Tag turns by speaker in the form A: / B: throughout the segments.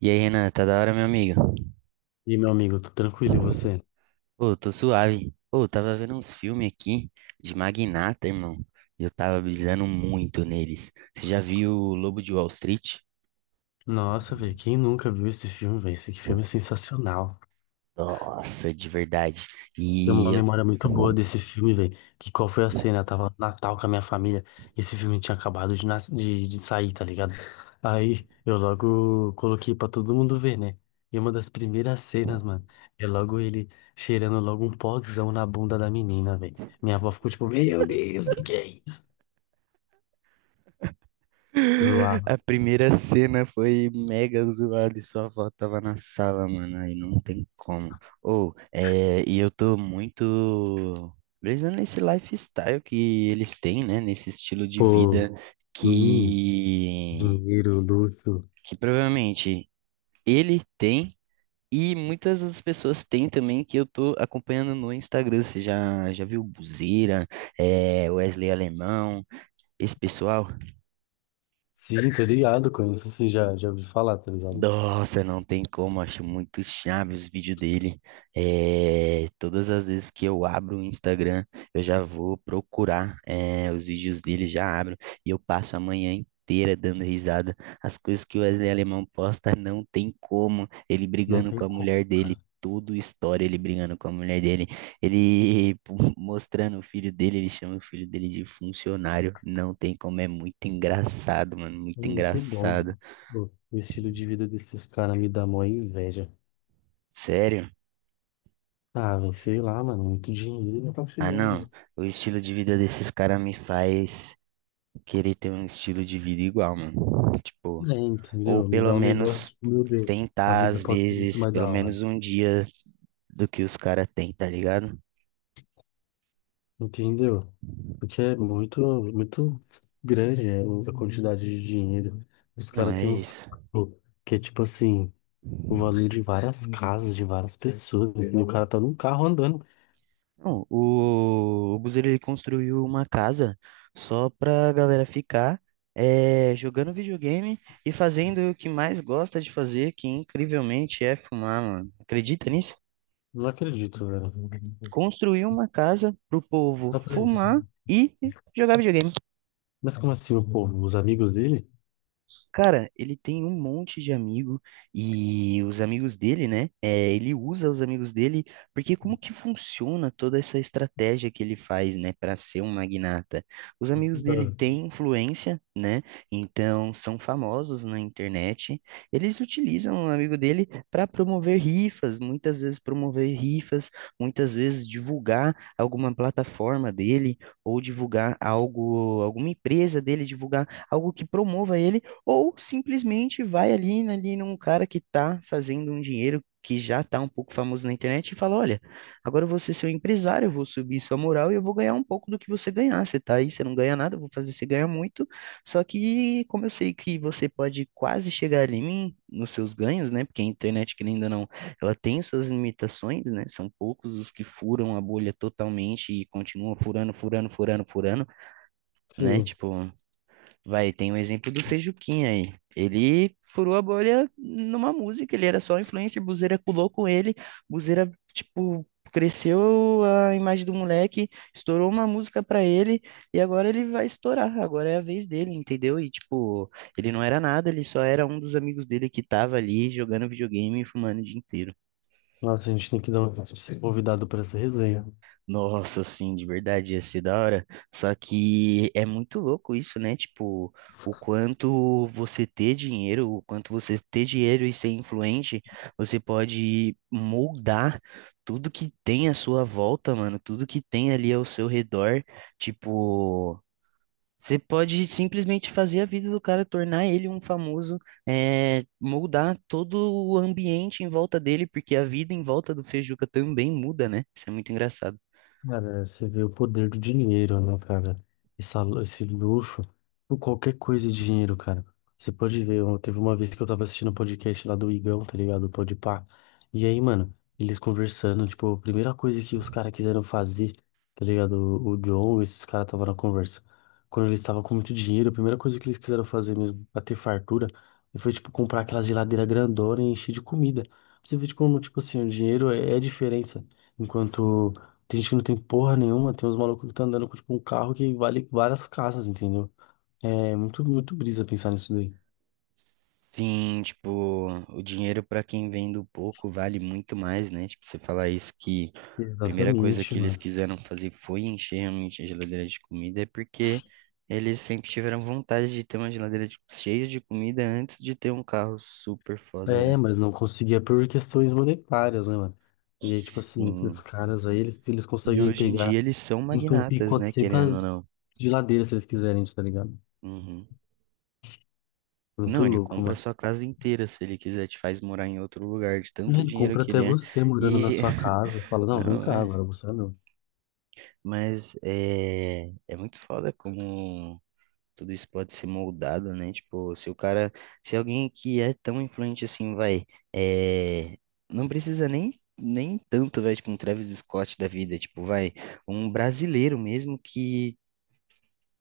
A: E aí, Renan, tá da hora, meu amigo?
B: E meu amigo, tô tranquilo, e você?
A: Pô, tô suave. Pô, tava vendo uns filmes aqui de Magnata, irmão. E eu tava brisando muito neles. Você já viu o Lobo de Wall Street?
B: Nossa, velho, quem nunca viu esse filme, velho? Esse filme é sensacional.
A: Nossa, de verdade.
B: Tem uma
A: E eu...
B: memória muito boa desse filme, velho. Que qual foi a cena? Eu tava no Natal com a minha família. Esse filme tinha acabado de sair, tá ligado? Aí eu logo coloquei pra todo mundo ver, né? E uma das primeiras cenas, mano, é logo ele cheirando logo um pozão na bunda da menina, velho. Minha avó ficou tipo, meu Deus, que é isso? Zoar.
A: A primeira cena foi mega zoada e sua avó tava na sala, mano. Aí não tem como. Ô, é... e eu tô muito brisando nesse lifestyle que eles têm, né? Nesse estilo de
B: Pô,
A: vida
B: hum,
A: que
B: dinheiro, luxo.
A: que provavelmente ele tem e muitas outras pessoas têm também que eu tô acompanhando no Instagram. Você já viu Buzeira, é Wesley Alemão, esse pessoal.
B: Sim, tô ligado, conheço assim, já ouvi falar, tá ligado?
A: Nossa, não tem como, acho muito chave os vídeos dele. É, todas as vezes que eu abro o Instagram, eu já vou procurar, é, os vídeos dele, já abro e eu passo a manhã inteira dando risada. As coisas que o Wesley Alemão posta, não tem como. Ele
B: Não
A: brigando com
B: tem
A: a mulher
B: como,
A: dele,
B: cara.
A: tudo história ele brigando com a mulher dele. Ele mostrando o filho dele, ele chama o filho dele de funcionário. Não tem como, é muito engraçado, mano,
B: É
A: muito
B: muito bom.
A: engraçado.
B: Pô, o estilo de vida desses caras me dá mó inveja.
A: Sério?
B: Ah, velho, sei lá, mano, muito dinheiro. Não tá
A: Ah, não.
B: chegando.
A: O estilo de vida desses caras me faz querer ter um estilo de vida igual, mano. Tipo,
B: É,
A: ou
B: entendeu? Me
A: pelo
B: dá um negócio,
A: menos
B: tipo, meu Deus, a
A: tentar,
B: vida
A: às
B: pode ser muito
A: vezes,
B: mais
A: pelo
B: da hora.
A: menos um dia do que os caras têm, tá ligado?
B: Entendeu? Porque é muito, muito grande, né, a quantidade de dinheiro. Os
A: Não,
B: caras
A: é
B: têm uns.
A: isso.
B: Que é tipo assim, o valor de várias casas, de várias pessoas, entendeu? O cara tá num carro andando.
A: Não, o Buzeiro, ele construiu uma casa só pra galera ficar é, jogando videogame e fazendo o que mais gosta de fazer, que incrivelmente é fumar, mano. Acredita nisso?
B: Não acredito, velho.
A: Construir uma casa pro povo
B: Só pra
A: fumar
B: isso.
A: e jogar videogame.
B: Mas como assim o povo? Os amigos dele?
A: Cara, ele tem um monte de amigo e os amigos dele, né? É, ele usa os amigos dele, porque como que funciona toda essa estratégia que ele faz, né, para ser um magnata? Os amigos dele
B: Ah.
A: têm influência, né? Então são famosos na internet. Eles utilizam o amigo dele para promover rifas, muitas vezes promover rifas, muitas vezes divulgar alguma plataforma dele ou divulgar algo, alguma empresa dele, divulgar algo que promova ele ou simplesmente vai ali, né, ali num cara que está fazendo um dinheiro que já está um pouco famoso na internet e fala: Olha, agora eu vou ser seu empresário, eu vou subir sua moral e eu vou ganhar um pouco do que você ganhar. Você tá aí, você não ganha nada, eu vou fazer você ganhar muito. Só que, como eu sei que você pode quase chegar ali em mim, nos seus ganhos, né? Porque a internet, querendo ou não, ela tem suas limitações, né? São poucos os que furam a bolha totalmente e continuam furando, furando, furando, furando, né?
B: Sim.
A: Tipo. Vai, tem o exemplo do Feijuquinha aí. Ele furou a bolha numa música, ele era só influencer, Buzeira pulou com ele, Buzeira, tipo, cresceu a imagem do moleque, estourou uma música pra ele, e agora ele vai estourar, agora é a vez dele, entendeu? E, tipo, ele não era nada, ele só era um dos amigos dele que tava ali jogando videogame e fumando o dia inteiro.
B: Nossa, a gente tem que dar um convidado pra essa resenha.
A: Nossa, sim, de verdade, ia ser da hora. Só que é muito louco isso, né? Tipo, o quanto você ter dinheiro, o quanto você ter dinheiro e ser influente, você pode moldar tudo que tem à sua volta, mano, tudo que tem ali ao seu redor. Tipo, você pode simplesmente fazer a vida do cara, tornar ele um famoso, é, moldar todo o ambiente em volta dele, porque a vida em volta do Feijuca também muda, né? Isso é muito engraçado.
B: Cara, você vê o poder do dinheiro, né, cara? Esse luxo, por qualquer coisa de dinheiro, cara. Você pode ver, eu- teve uma vez que eu tava assistindo um podcast lá do Igão, tá ligado? O Podpah. E aí, mano, eles conversando, tipo, a primeira coisa que os caras quiseram fazer, tá ligado? O John, esses caras estavam na conversa. Quando eles estavam com muito dinheiro, a primeira coisa que eles quiseram fazer mesmo, pra ter fartura, foi, tipo, comprar aquela geladeira grandona e encher de comida. Você vê de como, tipo assim, o dinheiro é a diferença. Enquanto. Tem gente que não tem porra nenhuma, tem uns malucos que estão andando com tipo, um carro que vale várias casas, entendeu? É muito, muito brisa pensar nisso daí.
A: Sim, tipo, o dinheiro para quem vem do pouco vale muito mais, né? Tipo, você falar isso que a primeira coisa
B: Exatamente,
A: que eles
B: mano.
A: quiseram fazer foi encher realmente a geladeira de comida, é porque eles sempre tiveram vontade de ter uma geladeira de- cheia de comida antes de ter um carro super foda,
B: É,
A: né?
B: mas não conseguia por questões monetárias, né, mano? E aí, tipo assim, esses
A: Sim.
B: caras aí, eles
A: E
B: conseguem
A: hoje em dia
B: pegar,
A: eles são
B: entupir
A: magnatas, né? Querendo ou
B: 400
A: não.
B: geladeiras se eles quiserem, tá ligado?
A: Uhum.
B: Muito
A: Não, ele
B: louco,
A: compra a
B: mano.
A: sua casa inteira, se ele quiser, te faz morar em outro lugar, de
B: E
A: tanto
B: ele
A: dinheiro
B: compra
A: que
B: até
A: ele é.
B: você morando na
A: E.
B: sua casa, fala, não, vem
A: Não,
B: cá
A: é.
B: agora, você não.
A: Mas é, é muito foda como tudo isso pode ser moldado, né? Tipo, se o cara, se alguém que é tão influente assim, vai, é, não precisa nem tanto, vai, tipo, um Travis Scott da vida, tipo, vai, um brasileiro mesmo que,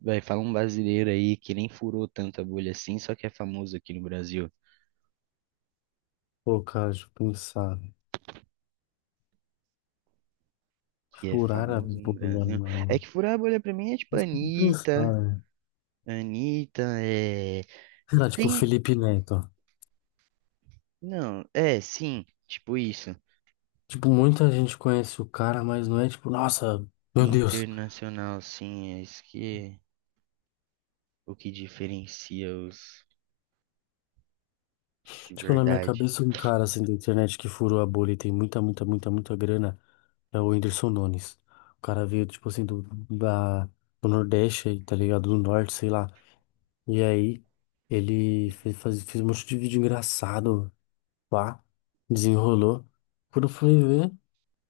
A: vai, fala um brasileiro aí que nem furou tanto a bolha assim, só que é famoso aqui no Brasil,
B: Pô, cara, deixa eu pensar.
A: que é
B: Furar a
A: famoso no
B: bolha,
A: Brasil. É
B: mano.
A: que furar a bolha pra mim é tipo Anitta,
B: Pensar.
A: Anitta, é...
B: Cara, tipo, Felipe Neto.
A: Não, é, sim, tipo isso.
B: Tipo, muita gente conhece o cara, mas não é tipo, nossa, meu Deus.
A: Internacional, sim, é isso que o que diferencia os de
B: Tipo, na minha
A: verdade.
B: cabeça, um cara assim da internet que furou a bolha e tem muita, muita, muita, muita grana é o Whindersson Nunes. O cara veio, tipo assim, da, do Nordeste, aí, tá ligado? Do Norte, sei lá. E aí, ele fez um monte de vídeo engraçado, pá, desenrolou. Quando eu fui ver.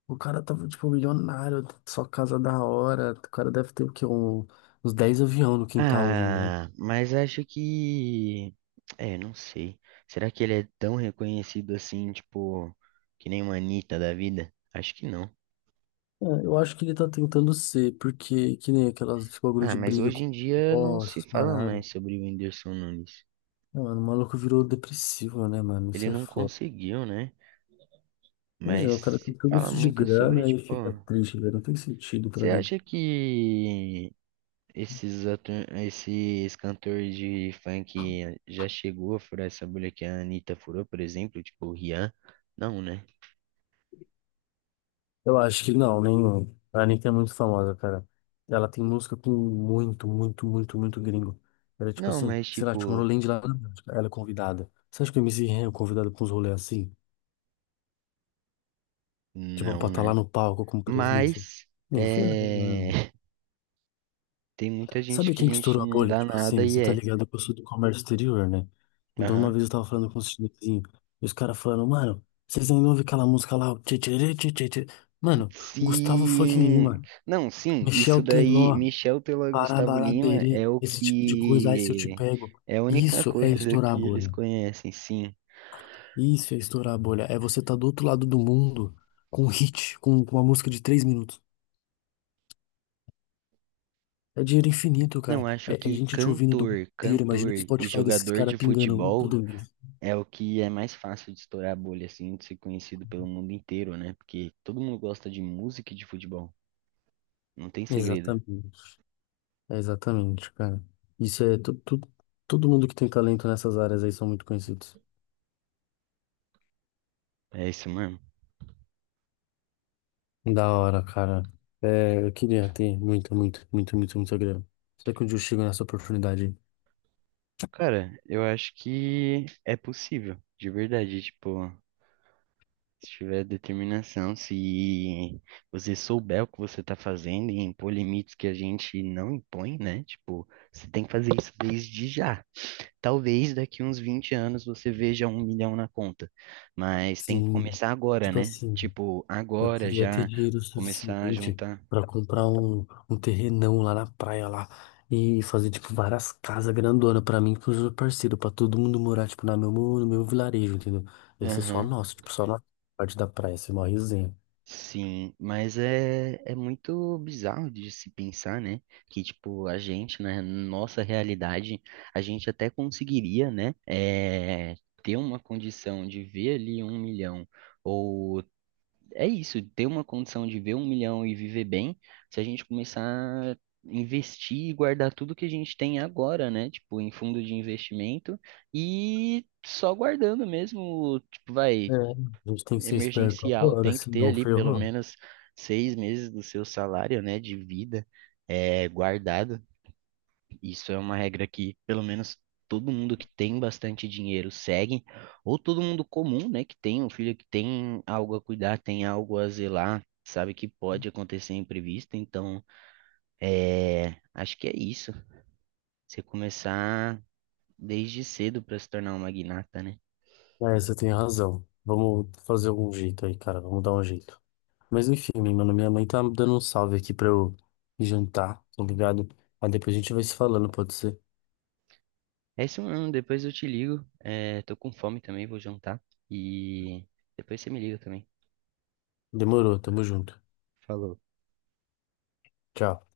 B: O cara tava, tipo, milionário, só casa da hora. O cara deve ter, o quê? Uns 10 aviões no quintal hoje em dia.
A: Ah, mas acho que é, não sei. Será que ele é tão reconhecido assim, tipo, que nem uma Anitta da vida? Acho que não.
B: É, eu acho que ele tá tentando ser, porque que nem aquelas esse bagulho
A: Ah,
B: de
A: mas
B: briga
A: hoje
B: com
A: em dia não
B: ó,
A: se
B: essas
A: fala
B: paradas.
A: mais sobre o Whindersson Nunes.
B: Não, mano, o maluco virou depressivo, né, mano?
A: Ele
B: Isso é
A: não
B: foda.
A: conseguiu, né?
B: Imagina,
A: Mas
B: o cara tem
A: se
B: tudo
A: fala
B: isso de
A: muito sobre,
B: grana e
A: tipo,
B: fica triste, velho. Não tem sentido pra
A: você
B: mim.
A: acha que esses, atu... esses cantores de funk já chegou a furar essa bolha que a Anitta furou, por exemplo, tipo o Rian? Não, né?
B: Eu acho que não, nenhum. A Anitta é muito famosa, cara. Ela tem música com muito, muito, muito, muito gringo. Era tipo
A: Não,
B: assim,
A: mas
B: sei lá,
A: tipo,
B: Tomorrowland lá, na Bélgica, ela é convidada. Você acha que o MC Ren é convidado pra uns rolês assim? Tipo, pra
A: não,
B: estar lá
A: né?
B: no palco com presença?
A: Mas
B: Nem ferrando,
A: é...
B: né?
A: tem muita gente
B: Sabe
A: que a
B: quem que
A: gente
B: estourou a
A: não
B: bolha?
A: dá
B: Tipo
A: nada
B: assim,
A: e
B: você tá
A: é.
B: ligado que eu sou do comércio exterior, né? Então uma
A: Aham.
B: vez eu tava falando com um chinesinho, e os caras falando, mano, vocês ainda ouvem aquela música lá, o tchê, tchê, tchê, tchê, tchê. Mano, Gustavo fucking
A: Sim.
B: Lima,
A: Não, sim, isso
B: Michel
A: daí,
B: Teló,
A: Michel Teló e Gustavo Lima é
B: Parabaraberê,
A: o
B: esse tipo de coisa, ai, se eu te
A: que
B: pego.
A: é a única
B: Isso é
A: coisa
B: estourar a
A: que eles
B: bolha.
A: conhecem, sim.
B: Isso é estourar a bolha. É você tá do outro lado do mundo com um hit, com uma música de 3 minutos. É dinheiro infinito,
A: Não,
B: cara.
A: acho
B: É, é
A: que
B: gente te ouvindo do mundo
A: cantor,
B: inteiro. Imagina
A: cantor
B: o
A: e
B: Spotify desses
A: jogador
B: caras
A: de
B: pingando
A: futebol
B: todo mês.
A: é o que é mais fácil de estourar a bolha, assim, de ser conhecido pelo mundo inteiro, né? Porque todo mundo gosta de música e de futebol. Não tem segredo.
B: Exatamente. É exatamente, cara. Isso é todo mundo que tem talento nessas áreas aí são muito conhecidos.
A: É isso mesmo.
B: Da hora, cara. É, eu queria ter muito, muito, muito, muito, muito grana. Será que um dia eu chego nessa oportunidade? Aí?
A: Cara, eu acho que é possível, de verdade. Tipo, se tiver determinação, se você souber o que você tá fazendo e impor limites que a gente não impõe, né? Tipo, você tem que fazer isso desde já. Talvez daqui uns 20 anos você veja um milhão na conta, mas tem que
B: Sim,
A: começar agora,
B: tipo
A: né?
B: assim,
A: Tipo,
B: eu
A: agora
B: queria ter
A: já
B: dinheiro
A: começar a
B: suficiente
A: juntar.
B: pra comprar um terrenão lá na praia lá e fazer tipo várias casas grandonas pra mim e pros meus parceiros, pra todo mundo morar tipo no meu vilarejo, entendeu? Ia ser só
A: Aham,
B: nosso, tipo só na parte da praia, ia ser uma resenha.
A: sim, mas é, é muito bizarro de se pensar, né? Que, tipo, a gente, na nossa realidade, a gente até conseguiria, né? É, ter uma condição de ver ali um milhão ou é isso, ter uma condição de ver um milhão e viver bem, se a gente começar a investir e guardar tudo que a gente tem agora, né? Tipo, em fundo de investimento e só guardando mesmo, tipo,
B: É,
A: vai,
B: a gente tem que ser esperto
A: emergencial,
B: agora,
A: tem que ter
B: senão
A: ali pelo
B: ferrou.
A: menos 6 meses do seu salário, né, de vida, é, guardado. Isso é uma regra que, pelo menos, todo mundo que tem bastante dinheiro segue, ou todo mundo comum, né, que tem um filho que tem algo a cuidar, tem algo a zelar, sabe que pode acontecer imprevisto, então, é, acho que é isso. Você começar desde cedo para se tornar um magnata, né?
B: É, você tem razão. Vamos fazer algum jeito aí, cara, vamos dar um jeito. Mas enfim, mano, minha mãe tá dando um salve aqui pra eu jantar, tá ligado? Aí depois a gente vai se falando, pode ser?
A: É isso, mano. Depois eu te ligo. É, tô com fome também, vou jantar. E depois você me liga também.
B: Demorou, tamo junto.
A: Falou.
B: Tchau.